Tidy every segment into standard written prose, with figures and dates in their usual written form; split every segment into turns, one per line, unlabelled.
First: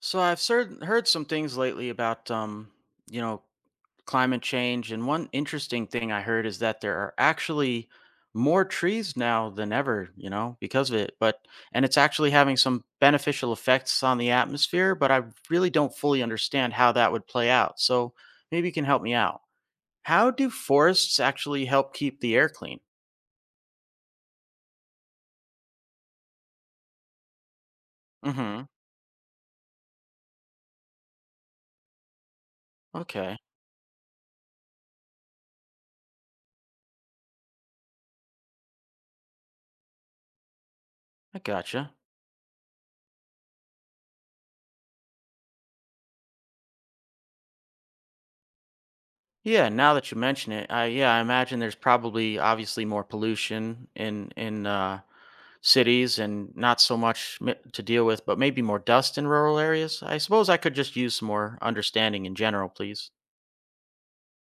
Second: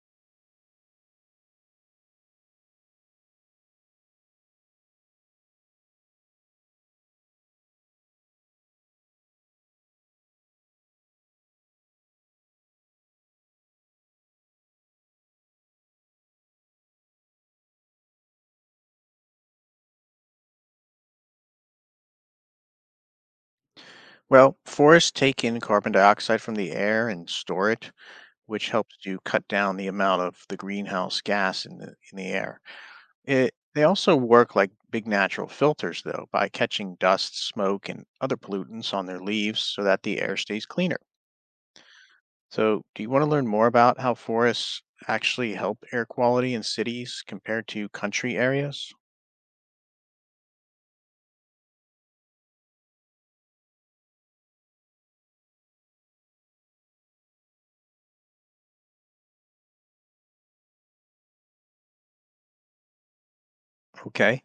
So I've heard some things lately about you know, climate change, and one interesting thing I heard is that there are actually more trees now than ever, you know, because of it. But and it's actually having some beneficial effects on the atmosphere, but I really don't fully understand how that would play out. So maybe you can help me out. How do forests actually help keep the air clean?
Well, forests take in carbon dioxide from the air and store it,
Mhm.
which helps to cut down the amount of the greenhouse gas in the air.
Okay.
They also work like big natural filters, though, by catching dust, smoke, and other pollutants on their leaves so that the air stays cleaner.
I gotcha.
So, do you want to learn more about how forests actually help air quality in cities compared to country areas?
Yeah, now that you mention it, I imagine there's probably obviously more pollution in cities and not so much to deal with, but maybe more dust in rural areas. I suppose I could just use some more understanding in general, please.
Okay.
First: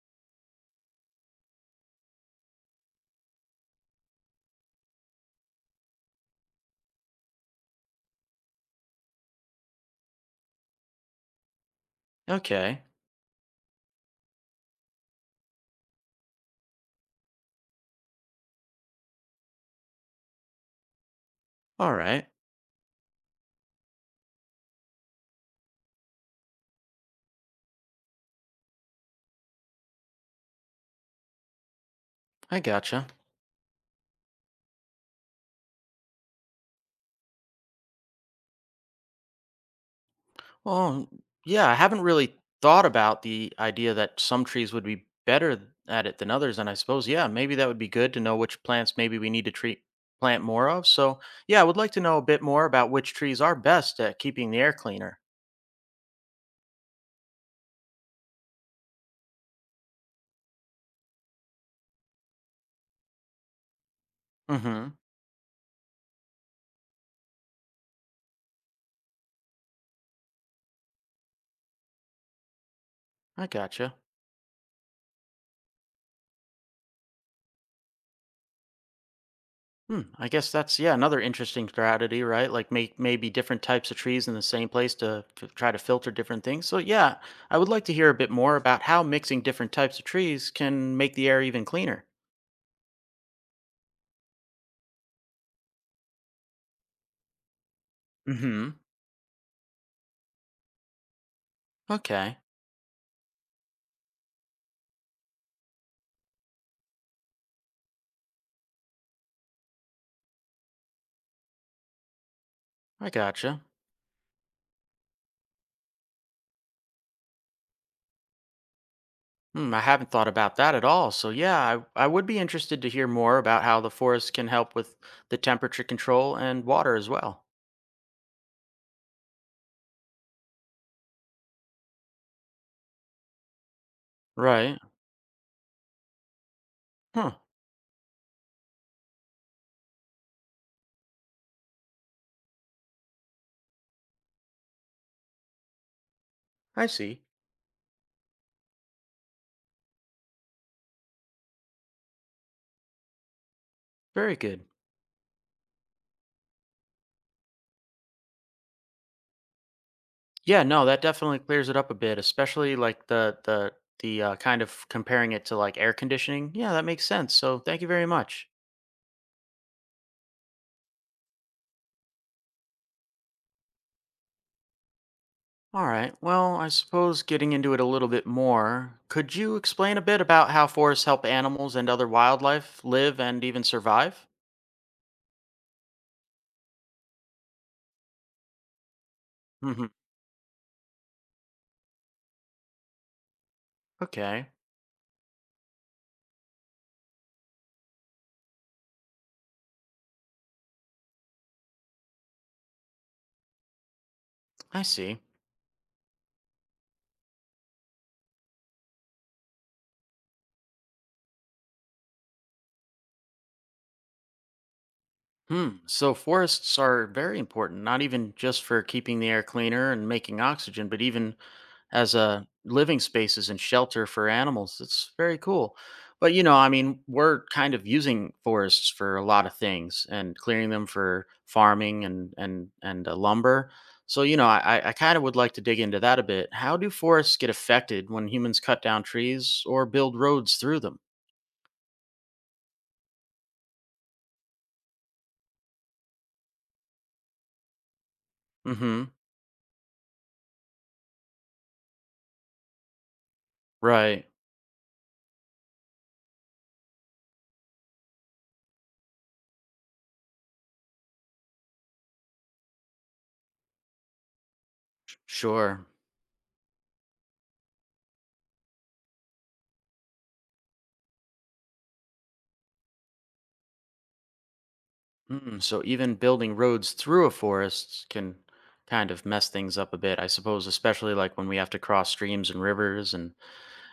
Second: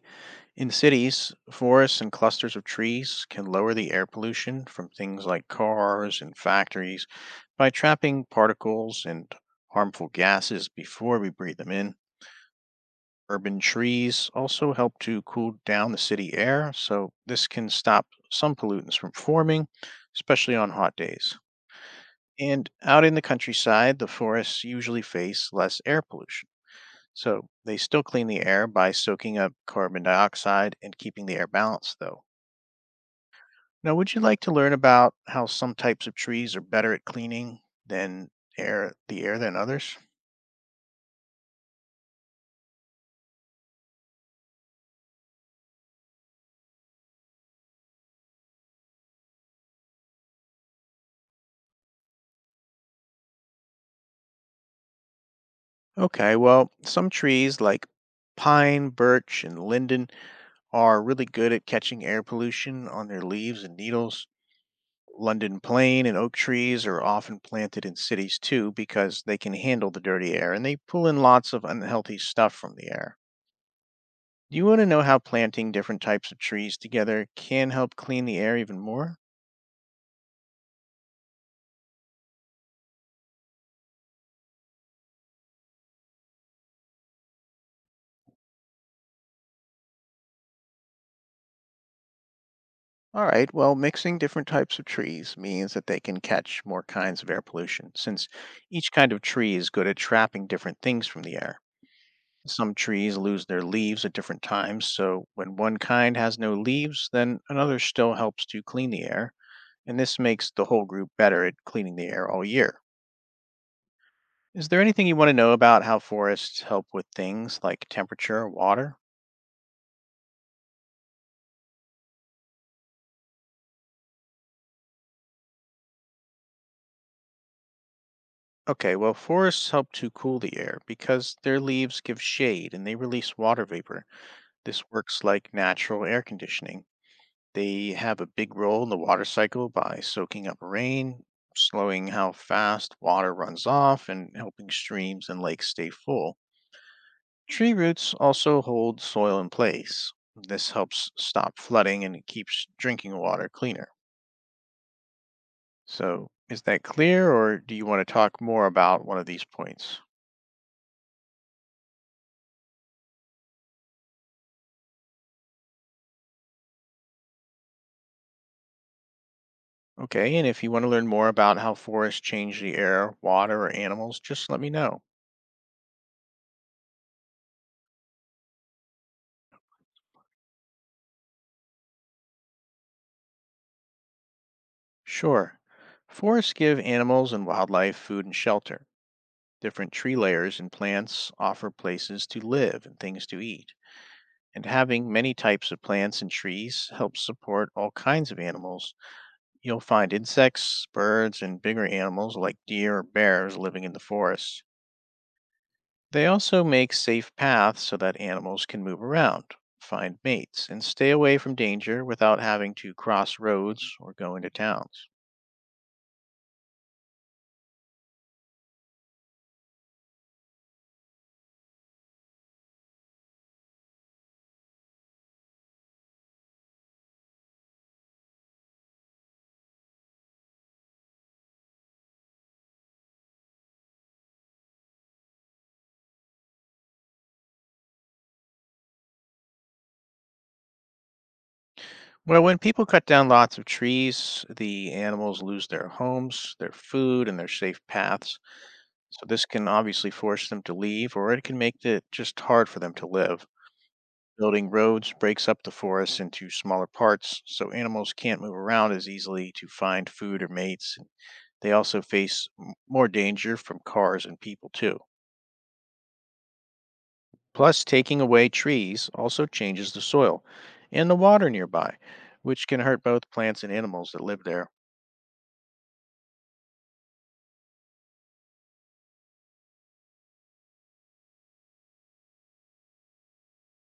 In cities, forests and clusters of trees can lower the air pollution from things like cars and factories by trapping particles and harmful gases before we breathe them in.
Okay,
Urban trees also help to cool down the city air, so this can stop some pollutants from forming, especially on hot days.
all right,
And out in the countryside, the forests usually face less air pollution. So they still clean the air by soaking up carbon dioxide and keeping the air balanced, though.
I gotcha.
Now, would you like to learn about how some types of trees are better at cleaning than air the air than others?
Well, yeah, I haven't really thought about the idea that some trees would be better at it than others. And I suppose, yeah, maybe that would be good to know which plants maybe we need to treat plant more of. So, yeah, I would like to know a bit more about which trees are best at keeping the air cleaner.
Okay, well, some trees like pine, birch, and linden are really good at catching air pollution on their leaves and needles.
Mm-hmm.
London plane and oak trees are often planted in cities too because they can handle the dirty air and they pull in lots of unhealthy stuff from the air.
I gotcha.
Do you want to know how planting different types of trees together can help clean the air even more?
Hmm. I guess that's another interesting strategy, right? Like make maybe different types of trees in the same place to try to filter different things. So yeah, I would like to hear a bit more about how mixing different types of trees can make the air even cleaner.
All right, well, mixing different types of trees means that they can catch more kinds of air pollution, since
Mm-hmm.
each kind of tree is good at trapping different things from the air.
Okay,
Some trees lose their leaves at different times, so when one kind has no leaves, then another still helps to clean the air, and this makes the whole group better at cleaning the air all year.
I gotcha.
Is there anything you want to know about how forests help with things like temperature or water?
Hmm, I haven't thought about that at all. So yeah, I would be interested to hear more about how the forest can help with the temperature control and water as well.
Okay, well, forests help to cool the air because their leaves give shade and they release water vapor.
Right.
This works like natural air conditioning.
Huh.
They have a big role in the water cycle by soaking up rain, slowing how fast water runs off, and helping streams and lakes stay full.
I see.
Tree roots also hold soil in place. This helps stop flooding and it keeps drinking water cleaner.
Very good.
So, is that clear, or do you want to talk more about one of these points?
Yeah, no, that definitely clears it up a bit, especially like the kind of comparing it to like air conditioning. Yeah, that makes sense. So thank you very much.
Okay, and if you want to learn more about how forests change the air, water, or animals, just let me know.
All right. Well, I suppose getting into it a little bit more, could you explain a bit about how forests help animals and other wildlife live and even survive?
Sure. Forests give animals and wildlife food and shelter.
Hmm.
Different tree layers and plants offer places to live and things to eat.
Okay,
And having many types of plants and trees helps support all kinds of animals. You'll find insects, birds, and bigger animals like deer or bears living in the forest.
I see.
They also make safe paths so that animals can move around, find mates, and stay away from danger without having to cross roads or go into towns.
Hmm. So forests are very important, not even just for keeping the air cleaner and making oxygen, but even as a living spaces and shelter for animals. It's very cool. But you know, I mean, we're kind of using forests for a lot of things and clearing them for farming and lumber. So you know, I kind of would like to dig into that a bit. How do forests get affected when humans cut down trees or build roads through them?
Well, when people cut down lots of trees, the animals lose their homes, their food, and their safe paths.
Mm-hmm.
So, this can obviously force them to leave, or it can make it just hard for them to live.
Right.
Building roads breaks up the forest into smaller parts, so animals can't move around as easily to find food or mates. They also face more danger from cars and people, too.
Sure.
Plus, taking away trees also changes the soil and the water nearby, which can hurt both plants and animals that live there.
Mm, so even building roads through a forest can kind of mess things up a bit, I suppose, especially like when we have to cross streams and rivers and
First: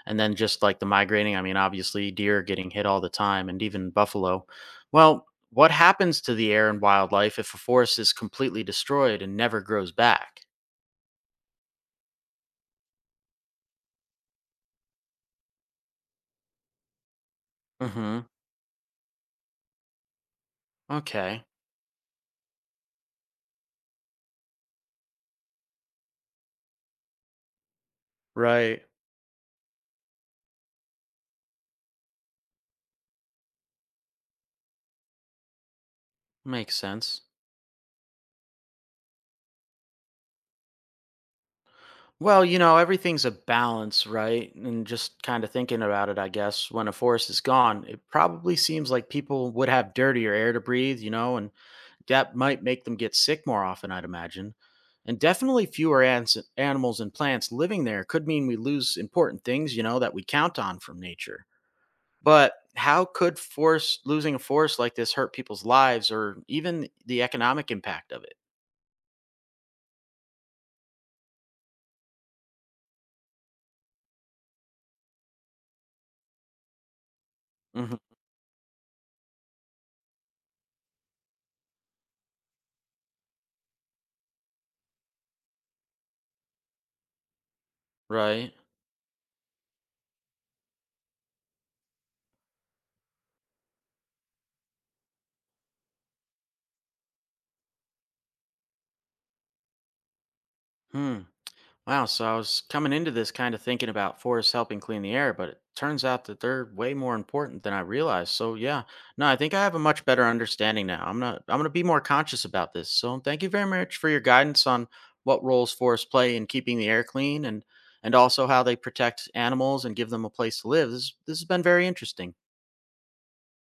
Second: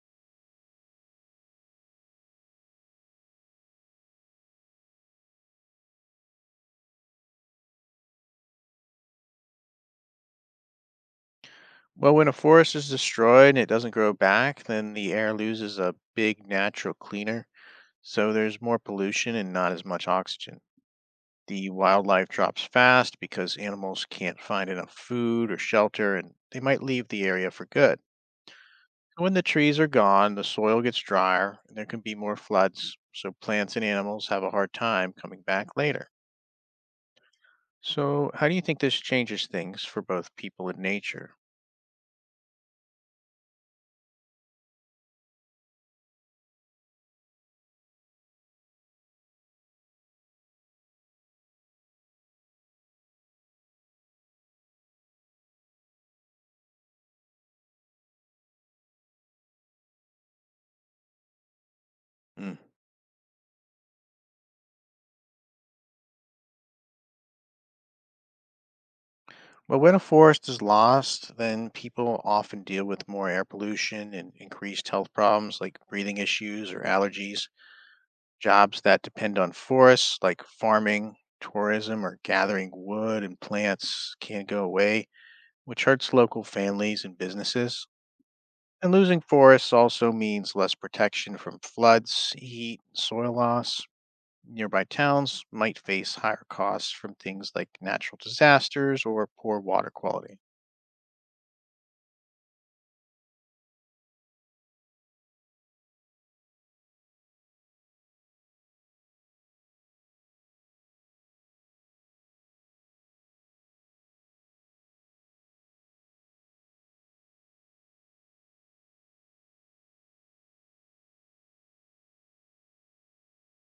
and then just like the migrating, I mean, obviously deer getting hit all the time and even buffalo. Well, what happens to the air and wildlife if a forest is completely destroyed and never grows back?
Well, when a forest is destroyed and it doesn't grow back, then the air loses a big natural cleaner,
Mhm.
so there's more pollution and not as much oxygen.
Okay.
The wildlife drops fast because animals can't find enough food or shelter and they might leave the area for good.
Right.
When the trees are gone, the soil gets drier and there can be more floods, so plants and animals have a hard time coming back later.
Makes sense.
So, how do you think this changes things for both people and nature?
Well, you know, everything's a balance, right? And just kind of thinking about it, I guess, when a forest is gone, it probably seems like people would have dirtier air to breathe, you know, and that might make them get sick more often, I'd imagine. And definitely fewer ants, animals and plants living there could mean we lose important things, you know, that we count on from nature. But
Hmm.
how could force losing a forest like this hurt people's lives or even the economic impact of it?
But when a forest is lost, then people often deal with more air pollution and increased health problems like breathing issues or allergies.
Hmm.
Jobs that depend on forests, like farming, tourism, or gathering wood and plants, can go away, which hurts local families and businesses.
Right.
And losing forests also means less protection from floods, heat, and soil loss. Nearby towns might face higher costs from things like natural disasters or poor water quality.
Hmm. Wow, so I was coming into this kind of thinking about forests helping clean the air, but it turns out that they're way more important than I realized. So yeah, no, I think I have a much better understanding now. I'm not I'm gonna be more conscious about this. So thank you very much for your guidance on what roles forests play in keeping the air clean and also how they protect animals and give them a place to live. This has been very interesting.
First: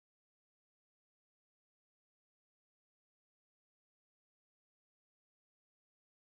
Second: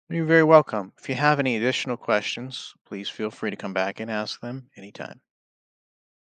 You're very welcome. If you have any additional questions, please feel free to come back and ask them anytime.